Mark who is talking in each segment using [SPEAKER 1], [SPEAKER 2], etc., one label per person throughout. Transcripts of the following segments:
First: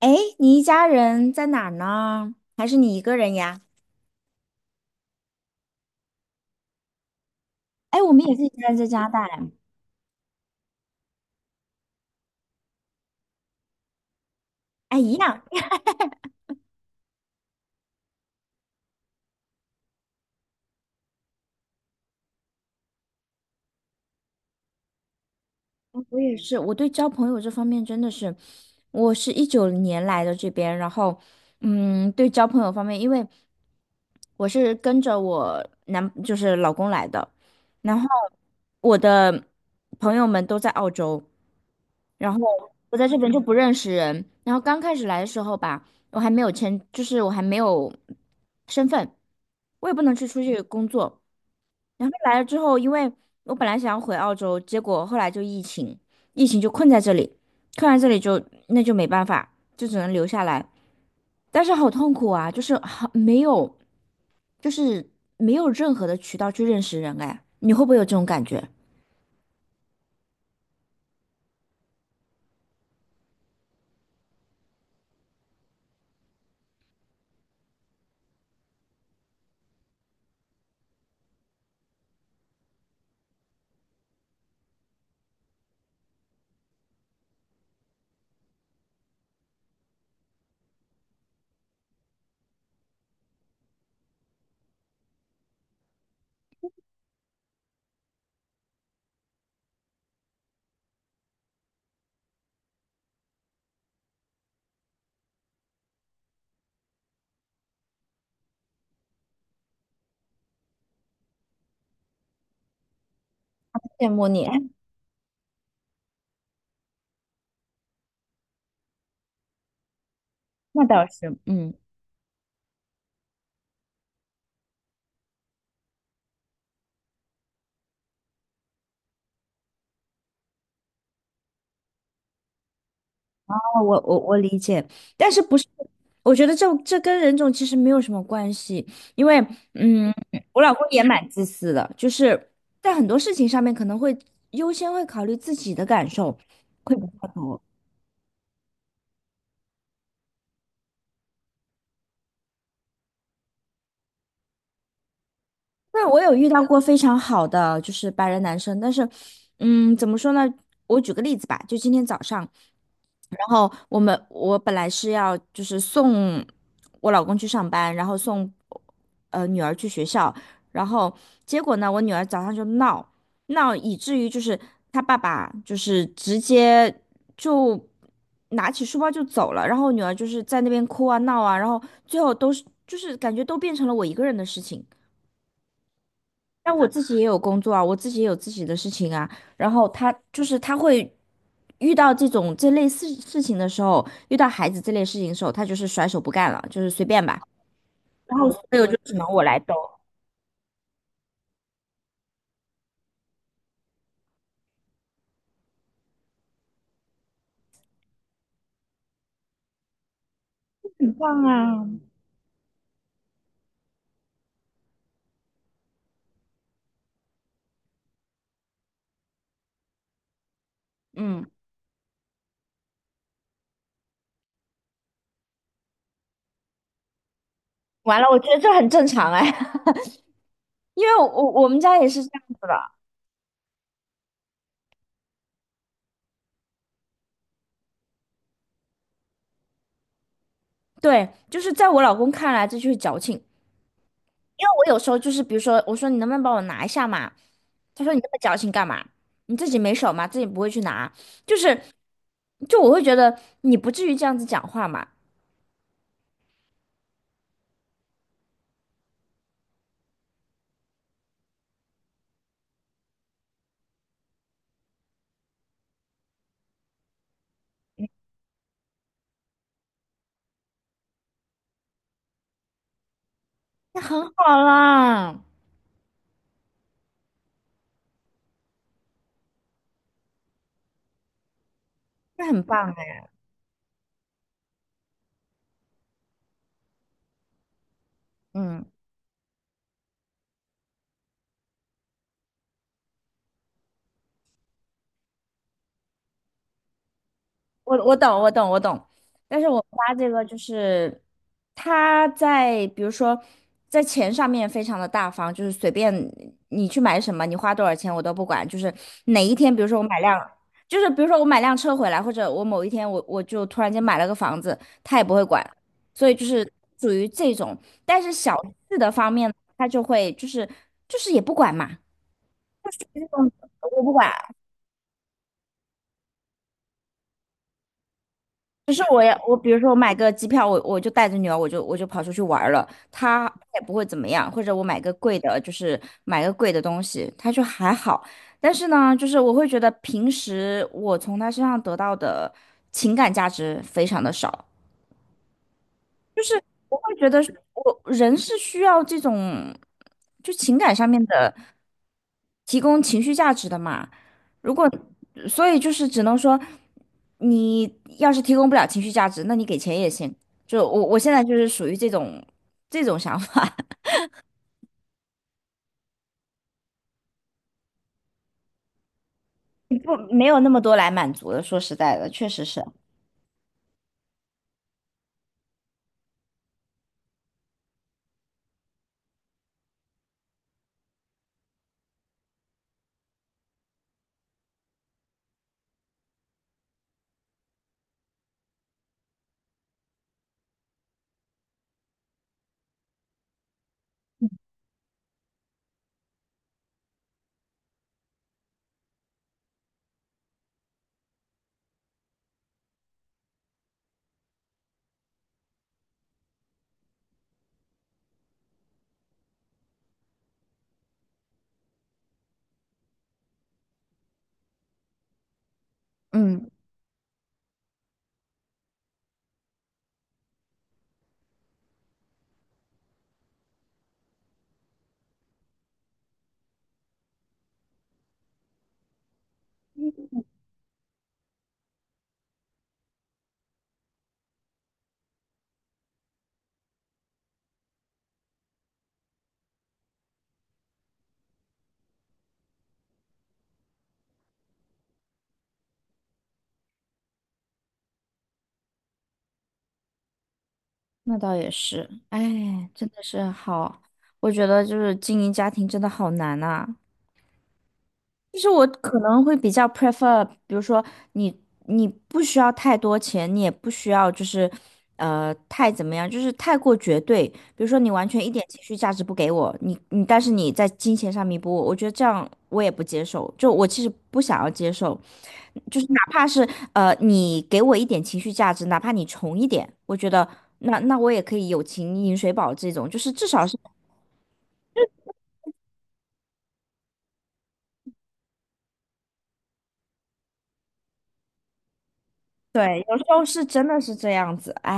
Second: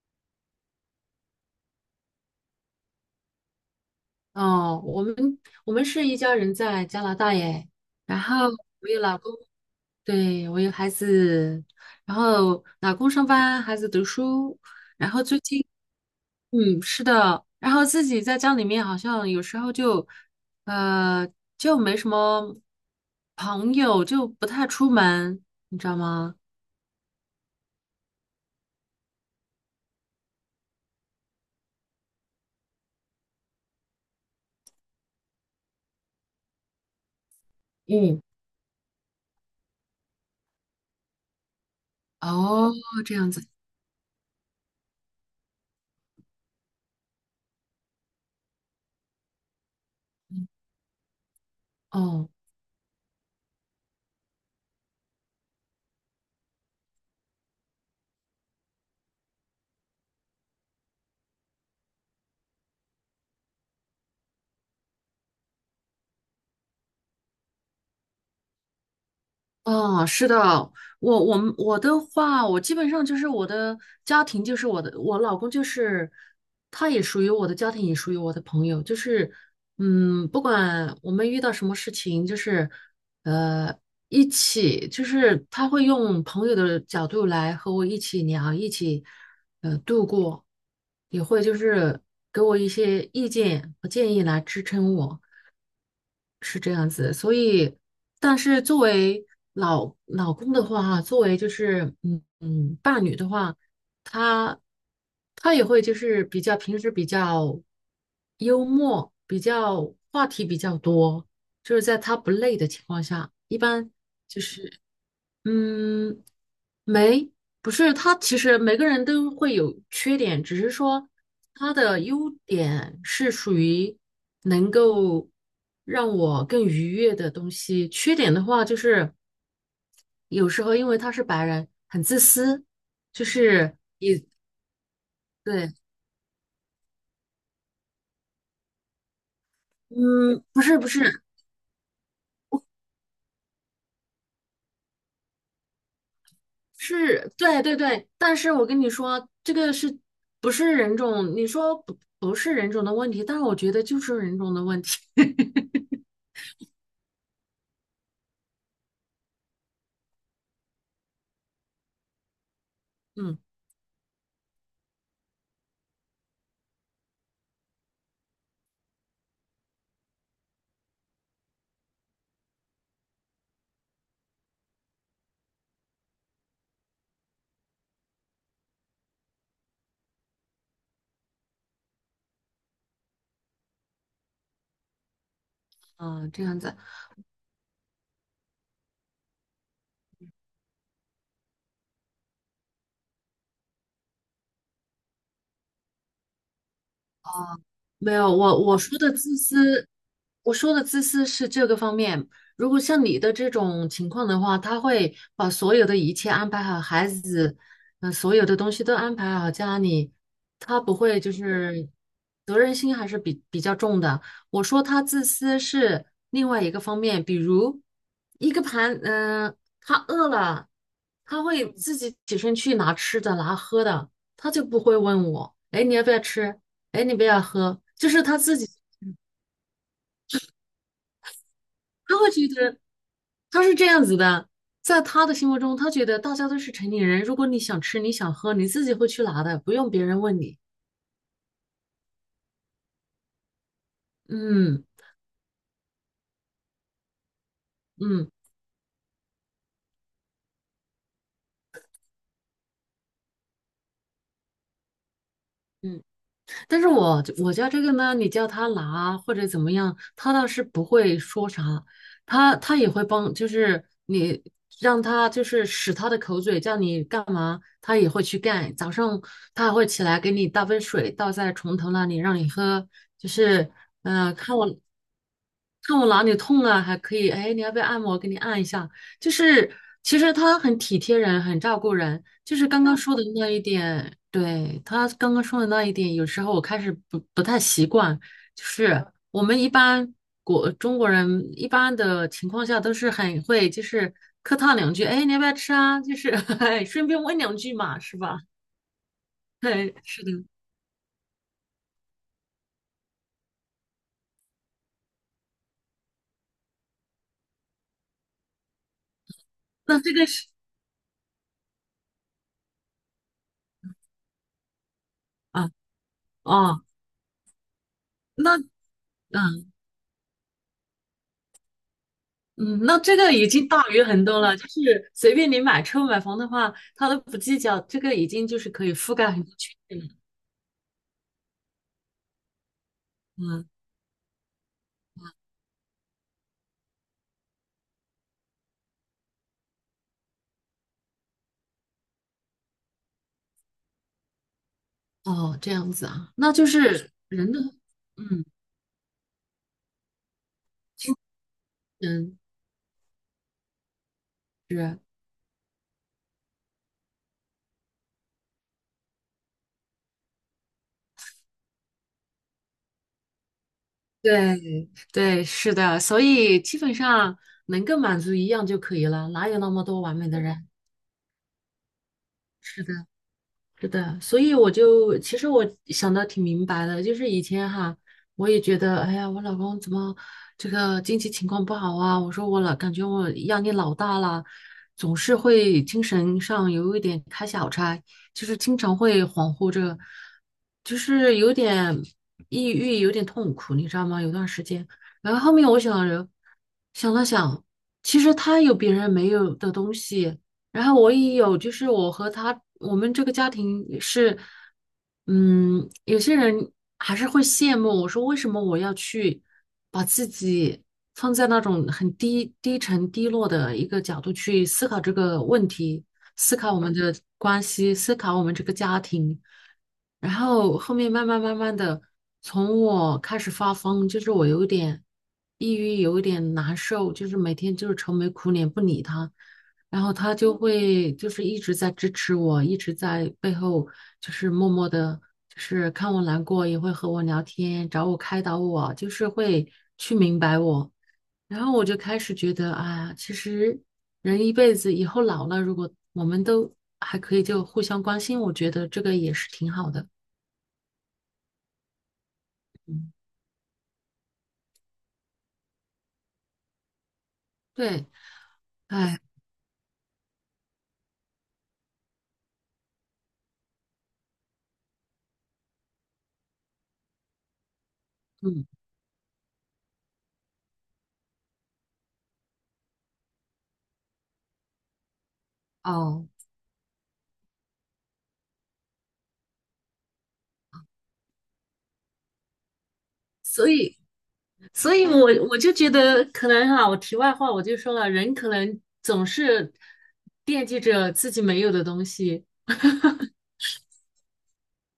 [SPEAKER 1] 哎，你一家人在哪儿呢？还是你一个人呀？
[SPEAKER 2] 哦，我们是一家人在加拿大耶，
[SPEAKER 1] 哎，我
[SPEAKER 2] 然
[SPEAKER 1] 们也是
[SPEAKER 2] 后
[SPEAKER 1] 一个人在
[SPEAKER 2] 我有
[SPEAKER 1] 家
[SPEAKER 2] 老
[SPEAKER 1] 带。大
[SPEAKER 2] 公，
[SPEAKER 1] 哎。
[SPEAKER 2] 对，我有孩子，然后老公上班，孩子读书，
[SPEAKER 1] 哎，
[SPEAKER 2] 然
[SPEAKER 1] 一
[SPEAKER 2] 后最
[SPEAKER 1] 样，
[SPEAKER 2] 近，嗯，是的，然后自己在家里面好像有时候就，呃，就没什么朋友，就不太出门，你知道
[SPEAKER 1] 我
[SPEAKER 2] 吗？
[SPEAKER 1] 也是。我对交朋友这方面真的是，我是一九年来的这边，然后，嗯，对交朋友方面，因为我是跟着我男，就是老公来的，然后
[SPEAKER 2] 嗯，
[SPEAKER 1] 我的朋友们都在澳洲。然后
[SPEAKER 2] 哦，
[SPEAKER 1] 我在
[SPEAKER 2] 这
[SPEAKER 1] 这边
[SPEAKER 2] 样
[SPEAKER 1] 就
[SPEAKER 2] 子，
[SPEAKER 1] 不认识人。然后刚开始来的时候吧，我还没有签，就是我还没有身份，我也不能去出去
[SPEAKER 2] 嗯
[SPEAKER 1] 工作。然后
[SPEAKER 2] 哦。
[SPEAKER 1] 来了之后，因为我本来想要回澳洲，结果后来就疫情，疫情就困在这里，困在这里就那就没办法，就只能留下来。但是好痛苦啊，就是好没有，就是没有任何的渠道去认识人哎，你会不会有这种感觉？
[SPEAKER 2] 哦，是的，我的话，我基本上就是我的家庭，就是我老公，就是他也属于我的家庭，也属于我的朋友，就是嗯，不管我们遇到什么事情，就是呃一起，就是他会用朋友的角度来和我一起聊，一起度过，也会就是给我一些意见和建议来支撑我。但是作为老公的话，作为就是伴侣的话，他他也会就是比较平时比较幽默，比较话题比较多，就是在他不累的情况下，一般
[SPEAKER 1] 羡慕你，
[SPEAKER 2] 嗯，没，不是，他其实每个人都会有缺点，只是
[SPEAKER 1] 那倒
[SPEAKER 2] 说
[SPEAKER 1] 是，嗯。
[SPEAKER 2] 他的优点是属于能够让我更愉悦的东西，缺点的话就是有时候因为他是白人，很自私，就是
[SPEAKER 1] 哦我理解，但是不是？
[SPEAKER 2] 对，
[SPEAKER 1] 我觉得这跟人种其实没有什么关系，因为嗯，
[SPEAKER 2] 嗯，不
[SPEAKER 1] 我老
[SPEAKER 2] 是
[SPEAKER 1] 公
[SPEAKER 2] 不
[SPEAKER 1] 也
[SPEAKER 2] 是
[SPEAKER 1] 蛮自私的，就是在很多事情上面可能会优先会考虑自己的感受，会比较
[SPEAKER 2] 是，
[SPEAKER 1] 多。
[SPEAKER 2] 对对对，但是我跟你说，这个是不是人种？你说不是人种的问题，但是我觉得就是人种的问题，
[SPEAKER 1] 对，我有遇到过非常好的就是白人男生，但是，嗯，怎么说呢？我举个例子吧，就今天早上，
[SPEAKER 2] 嗯。
[SPEAKER 1] 然后我本来是要就是送我老公去上班，然后送女儿去学校，然后结果呢，我女儿早上就闹，以至于就是她爸爸就是直接就拿起书包就走了，然后我女儿就是在那边哭啊闹啊，然后最后都是就是感觉都变成了我一个人的事情。
[SPEAKER 2] 啊，这样子，
[SPEAKER 1] 但我自己也有工作啊，我自己也有自己的事情啊。然后他就是他会遇到这种这类事情的时候，他就是甩手不干了，就是随便吧。
[SPEAKER 2] 没有，
[SPEAKER 1] 然后所
[SPEAKER 2] 我
[SPEAKER 1] 有就
[SPEAKER 2] 说的
[SPEAKER 1] 只能
[SPEAKER 2] 自
[SPEAKER 1] 我来兜。
[SPEAKER 2] 私，我说的自私是这个方面。如果像你的这种情况的话，他会把所有的一切安排好，孩子，嗯、所有的东西都安排好，家里，他不会就是责任心还是比较重的。我说他自私是另外一个方面，比如一个盘，嗯、他饿了，他
[SPEAKER 1] 嗯，
[SPEAKER 2] 会自己起身去拿吃的拿喝的，他就不会问我，哎，你要不要吃？哎，你不要喝，就
[SPEAKER 1] 完
[SPEAKER 2] 是
[SPEAKER 1] 了，
[SPEAKER 2] 他
[SPEAKER 1] 我觉
[SPEAKER 2] 自
[SPEAKER 1] 得
[SPEAKER 2] 己，
[SPEAKER 1] 这很正常哎，因为我们家也
[SPEAKER 2] 他
[SPEAKER 1] 是这
[SPEAKER 2] 会
[SPEAKER 1] 样
[SPEAKER 2] 觉
[SPEAKER 1] 子
[SPEAKER 2] 得
[SPEAKER 1] 的。
[SPEAKER 2] 他是这样子的，在他的心目中，他觉得大家都是成年人，如果你想吃，你想喝，你自己会去拿的，不用别人问你。
[SPEAKER 1] 对，就是在我老公看来，这就是矫情。因为
[SPEAKER 2] 嗯
[SPEAKER 1] 我有时候就是，比如说，我说你能不能帮我拿一下嘛？他说你那
[SPEAKER 2] 嗯
[SPEAKER 1] 么矫情干嘛？你自己没手吗？自己不会去拿？就是，就我会觉得你不至于这样子讲话嘛，
[SPEAKER 2] 嗯，但是我家这个呢，你叫他拿或者怎么样，他倒是不会说啥，他也会帮，就是你让他就是使他的口嘴叫你干嘛，他也会去干。早上他还会起来给你倒杯水，倒在床头那里让你喝，就是
[SPEAKER 1] 那很
[SPEAKER 2] 嗯、
[SPEAKER 1] 好
[SPEAKER 2] 看我
[SPEAKER 1] 啦，
[SPEAKER 2] 看我哪里痛了，还可以，哎，你要不要按摩？给你按一下。就是其实他很体贴人，很照顾人。
[SPEAKER 1] 那
[SPEAKER 2] 就
[SPEAKER 1] 很
[SPEAKER 2] 是刚
[SPEAKER 1] 棒
[SPEAKER 2] 刚说的
[SPEAKER 1] 哎，
[SPEAKER 2] 那一点，对，他刚刚说的那一点，有时候我开始不太习惯。就
[SPEAKER 1] 嗯。
[SPEAKER 2] 是我们一般中国人一般的情况下都是很会，就是客套两句，哎，你要不要吃啊？就是 哎，顺便问两句
[SPEAKER 1] 我
[SPEAKER 2] 嘛，
[SPEAKER 1] 我
[SPEAKER 2] 是吧？
[SPEAKER 1] 懂，我懂，我懂。但 是我
[SPEAKER 2] 对，
[SPEAKER 1] 发
[SPEAKER 2] 是
[SPEAKER 1] 这个
[SPEAKER 2] 的。
[SPEAKER 1] 就是，他在比如说在钱上面非常的大方，就是随便你去买什么，你花多少钱我都不管。就是哪一天，比如说
[SPEAKER 2] 那
[SPEAKER 1] 我
[SPEAKER 2] 这
[SPEAKER 1] 买
[SPEAKER 2] 个
[SPEAKER 1] 辆，
[SPEAKER 2] 是
[SPEAKER 1] 就是比如说我买辆车回来，或者我某一天我就突然间买了个房子，他也不会管。
[SPEAKER 2] 啊，
[SPEAKER 1] 所以就是
[SPEAKER 2] 哦，
[SPEAKER 1] 属于这种，但是小
[SPEAKER 2] 那
[SPEAKER 1] 事的方面
[SPEAKER 2] 嗯
[SPEAKER 1] 他就会就是也不管嘛，
[SPEAKER 2] 嗯，那
[SPEAKER 1] 就
[SPEAKER 2] 这
[SPEAKER 1] 是
[SPEAKER 2] 个已经大
[SPEAKER 1] 我
[SPEAKER 2] 于
[SPEAKER 1] 不
[SPEAKER 2] 很
[SPEAKER 1] 管，
[SPEAKER 2] 多了。就是随便你买车买房的话，他都不计较，这个已经就是可
[SPEAKER 1] 就
[SPEAKER 2] 以
[SPEAKER 1] 是
[SPEAKER 2] 覆
[SPEAKER 1] 我
[SPEAKER 2] 盖
[SPEAKER 1] 要
[SPEAKER 2] 很多
[SPEAKER 1] 我，比
[SPEAKER 2] 群
[SPEAKER 1] 如说我
[SPEAKER 2] 体
[SPEAKER 1] 买
[SPEAKER 2] 了。
[SPEAKER 1] 个机票，我就带着女儿，我就跑出去玩儿了，她
[SPEAKER 2] 嗯。
[SPEAKER 1] 也不会怎么样。或者我买个贵的，就是买个贵的东西，她就还好。但是呢，就是我会觉得平时我从她身上得到的情感价值非常的少，
[SPEAKER 2] 哦，这样子啊，那就
[SPEAKER 1] 我
[SPEAKER 2] 是
[SPEAKER 1] 会觉得
[SPEAKER 2] 人
[SPEAKER 1] 是
[SPEAKER 2] 的，
[SPEAKER 1] 我人
[SPEAKER 2] 嗯，
[SPEAKER 1] 是需要这种就情感上
[SPEAKER 2] 精
[SPEAKER 1] 面的
[SPEAKER 2] 神
[SPEAKER 1] 提供情绪价值的嘛。如果
[SPEAKER 2] 是，
[SPEAKER 1] 所以就是只能说，你要是提供不了情绪价值，那你给钱也行。就我现在就是属于这种想法，
[SPEAKER 2] 对对，是的，所以基本上能够满足一样就可以了，哪有那么多 完
[SPEAKER 1] 不
[SPEAKER 2] 美的
[SPEAKER 1] 没有那
[SPEAKER 2] 人？
[SPEAKER 1] 么多来满足的。说实在的，确实
[SPEAKER 2] 是
[SPEAKER 1] 是，
[SPEAKER 2] 的，是的，所以我就其实我想的挺明白的，就是以前哈，我也觉得，哎呀，我老公怎么这个经济情况不好啊？我说我老感觉我压力老大了，总是会精神上有一点开小差，就是经常会恍惚着，就是有点抑郁，有点痛苦，你知道吗？有段时间，然后后面我想着想了想，其实他有别人没有的东西。然后我也有，就是我和他，我们这个家庭也是，嗯，有些人还是会羡慕我说，为什么我要去把自己放在那种很低、低沉、低落的一个角度去思考这个问题，思
[SPEAKER 1] 嗯，
[SPEAKER 2] 考我们的关系，思考我们这个家庭。然后后面慢慢的，从我开始发疯，就是我有点抑郁，有点难受，就是每天就是愁眉苦脸不理他，然后他就会就是一直在支持我，一直在背后就是默默的，就是看我难过也会和我聊天，找我开导我，就是会去明白我。然后我就开始觉得，哎呀，其实人一辈子以后老了，如果我们都还可以就互相关心，我觉得这个也是挺好的。
[SPEAKER 1] 那倒也是。哎，真的是好，我觉得就是经营家庭真的好难呐、
[SPEAKER 2] 对，
[SPEAKER 1] 就是我
[SPEAKER 2] 哎，
[SPEAKER 1] 可能会比较 prefer，比如说你你不需要太多钱，你也不需要就是太怎么样，就是太过绝对。比如说你完全一点
[SPEAKER 2] 嗯，
[SPEAKER 1] 情绪价值不给我，你但是你在金钱上弥补我，我觉得这样我也不接受。就我其实不想要接受，就是哪
[SPEAKER 2] 哦，
[SPEAKER 1] 怕是你给我一点情绪价值，哪怕你穷一点，我觉得那我也可以友情饮水饱这种，就是至少
[SPEAKER 2] 所
[SPEAKER 1] 是。
[SPEAKER 2] 以，所以我就觉得，可能哈、我题外话我就说了，人可能总是惦记着自己没有的东西，
[SPEAKER 1] 对，有时候是真的是这样子，哎，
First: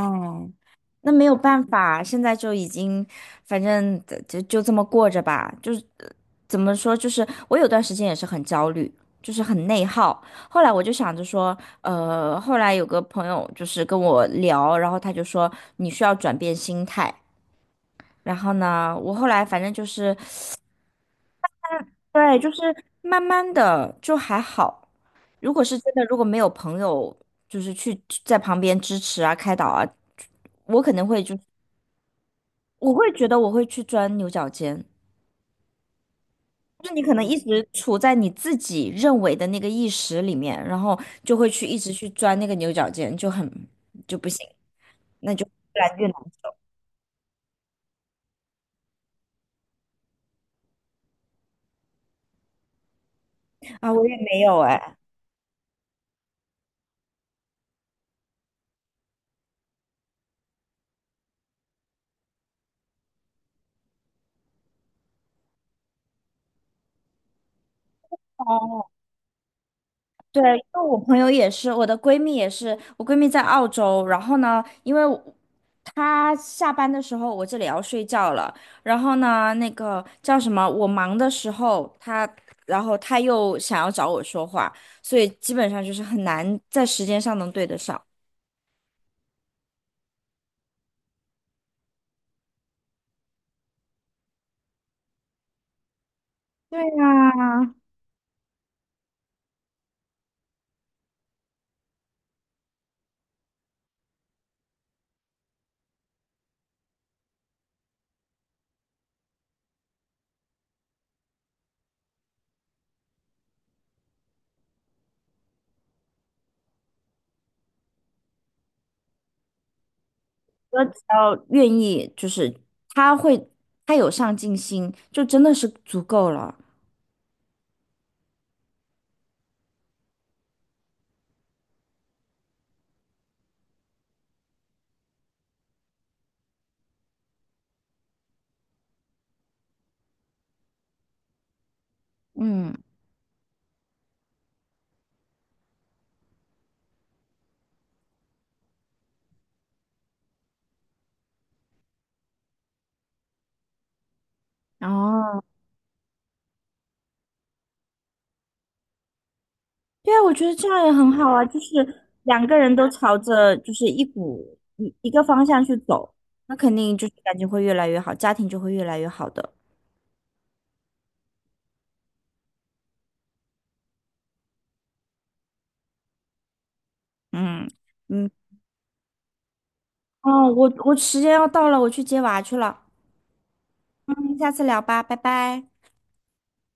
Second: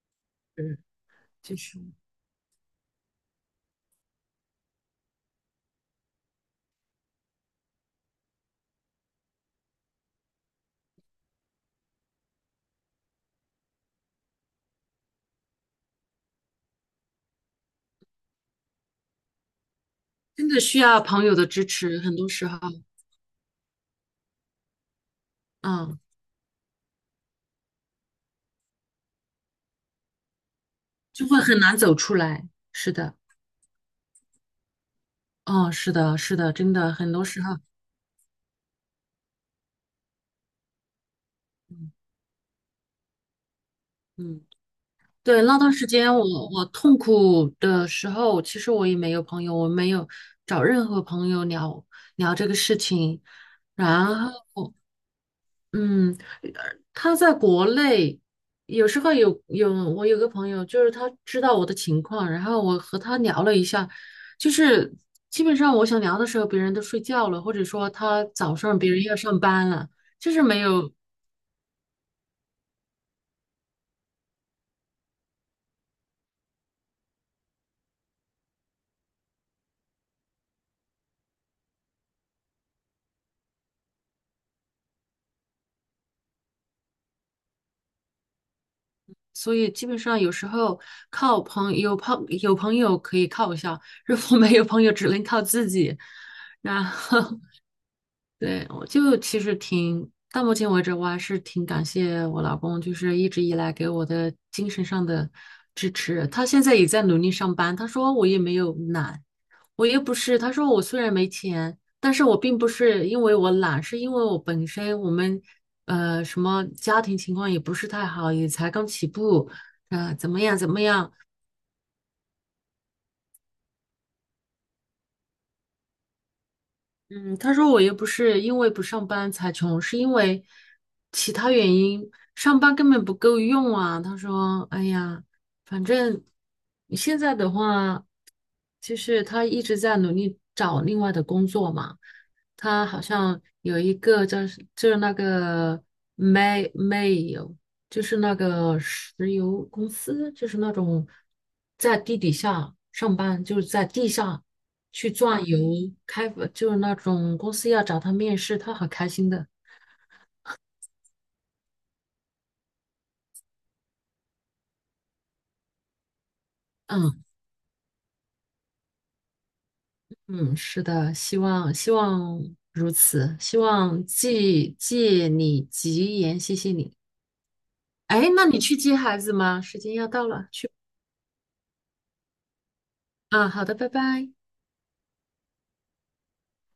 [SPEAKER 2] 嗯，
[SPEAKER 1] 那没有
[SPEAKER 2] 就
[SPEAKER 1] 办
[SPEAKER 2] 是
[SPEAKER 1] 法，现在就已经，反正就这么过着吧。就是怎么说，就是我有段时间也是很焦虑，就是很内耗。后来我就想着说，后来有个朋友就是跟我聊，然后他就说你需要转变心态。然后呢，我后来反正就是
[SPEAKER 2] 真的需要朋友的支持，很多
[SPEAKER 1] 对，
[SPEAKER 2] 时
[SPEAKER 1] 就
[SPEAKER 2] 候，
[SPEAKER 1] 是慢慢的就还好。如果是真
[SPEAKER 2] 嗯，
[SPEAKER 1] 的，如果没有朋友就是去在旁边支持啊、开导啊，我可能会
[SPEAKER 2] 就
[SPEAKER 1] 就
[SPEAKER 2] 会很难走出来。是
[SPEAKER 1] 我会
[SPEAKER 2] 的，
[SPEAKER 1] 觉得我会去钻牛角尖。
[SPEAKER 2] 哦，是的，是的，真
[SPEAKER 1] 就
[SPEAKER 2] 的，
[SPEAKER 1] 是你
[SPEAKER 2] 很
[SPEAKER 1] 可能
[SPEAKER 2] 多
[SPEAKER 1] 一
[SPEAKER 2] 时候，
[SPEAKER 1] 直处在你自己认为的那个意识里面，然后就会去一直
[SPEAKER 2] 嗯
[SPEAKER 1] 去钻那个牛角尖，就很就不
[SPEAKER 2] 嗯。
[SPEAKER 1] 行，
[SPEAKER 2] 对，那段
[SPEAKER 1] 越
[SPEAKER 2] 时
[SPEAKER 1] 来越难
[SPEAKER 2] 间我痛苦的时候，其实我也没有朋友，我没有找任何朋友聊聊这个事情。
[SPEAKER 1] 啊！
[SPEAKER 2] 然
[SPEAKER 1] 我也没
[SPEAKER 2] 后，
[SPEAKER 1] 有哎。
[SPEAKER 2] 嗯，呃他在国内，有时候我有个朋友，就是他知道我的情况，然后我和他聊了一下，就是基本上我想聊的时候，别人都睡觉了，或者说他早上
[SPEAKER 1] 哦，
[SPEAKER 2] 别人要上班了，就
[SPEAKER 1] 对，
[SPEAKER 2] 是没
[SPEAKER 1] 因为
[SPEAKER 2] 有。
[SPEAKER 1] 我朋友也是，我的闺蜜也是，我闺蜜在澳洲，然后呢，因为他下班的时候，我这里要睡觉了。然后呢，那个叫什么，我忙的时候，他，然后他又想要找我说话，所以基本上就是很难在时间上能对得上。
[SPEAKER 2] 所以基本上有时候靠朋友可以靠一下，如果没有朋友，只能靠自己。
[SPEAKER 1] 对
[SPEAKER 2] 然后
[SPEAKER 1] 呀，
[SPEAKER 2] 对，我就其实挺，到目前为止，我还是挺感谢我老公，就是一直以来给我的精神上的支持。他现在也在努力上班，他说我也没有懒，我又不是，他说我虽然没钱，但是我并不是因为我懒，是因为我本身我们什么家庭情况也不是太好，也才刚起步，怎么样怎么
[SPEAKER 1] 我只
[SPEAKER 2] 样，
[SPEAKER 1] 要愿意，就是他会，他有上进心，就真的是足够了。
[SPEAKER 2] 嗯，他说我又不是因为不上班才穷，是因为其他原因，上班根本不够用啊。他说，哎呀，反正你现在的话，就是他一直在努力找另外的工作嘛。
[SPEAKER 1] 嗯，
[SPEAKER 2] 他好像有一个叫是就是那个 m a 煤油，就是那个石油公司，就是那种在地底下上班，就是在地下。去
[SPEAKER 1] 哦。
[SPEAKER 2] 转游，开就是那种公司要找他面试，他很开心的。
[SPEAKER 1] 对啊，我觉得这样也很好啊，就是两个人都朝着就是一股一一个方向去走，那肯定就是
[SPEAKER 2] 嗯
[SPEAKER 1] 感情会越来越好，家庭就会越来越好的。
[SPEAKER 2] 嗯，是的，希望希望如此，希望借借你吉言，谢谢你。
[SPEAKER 1] 嗯嗯，
[SPEAKER 2] 哎，那你去接孩子吗？时间要到了，
[SPEAKER 1] 哦，
[SPEAKER 2] 去
[SPEAKER 1] 我
[SPEAKER 2] 吧
[SPEAKER 1] 我时间要到了，我去接娃去了，
[SPEAKER 2] 啊，好的，拜拜。
[SPEAKER 1] 嗯，下次聊吧，拜拜。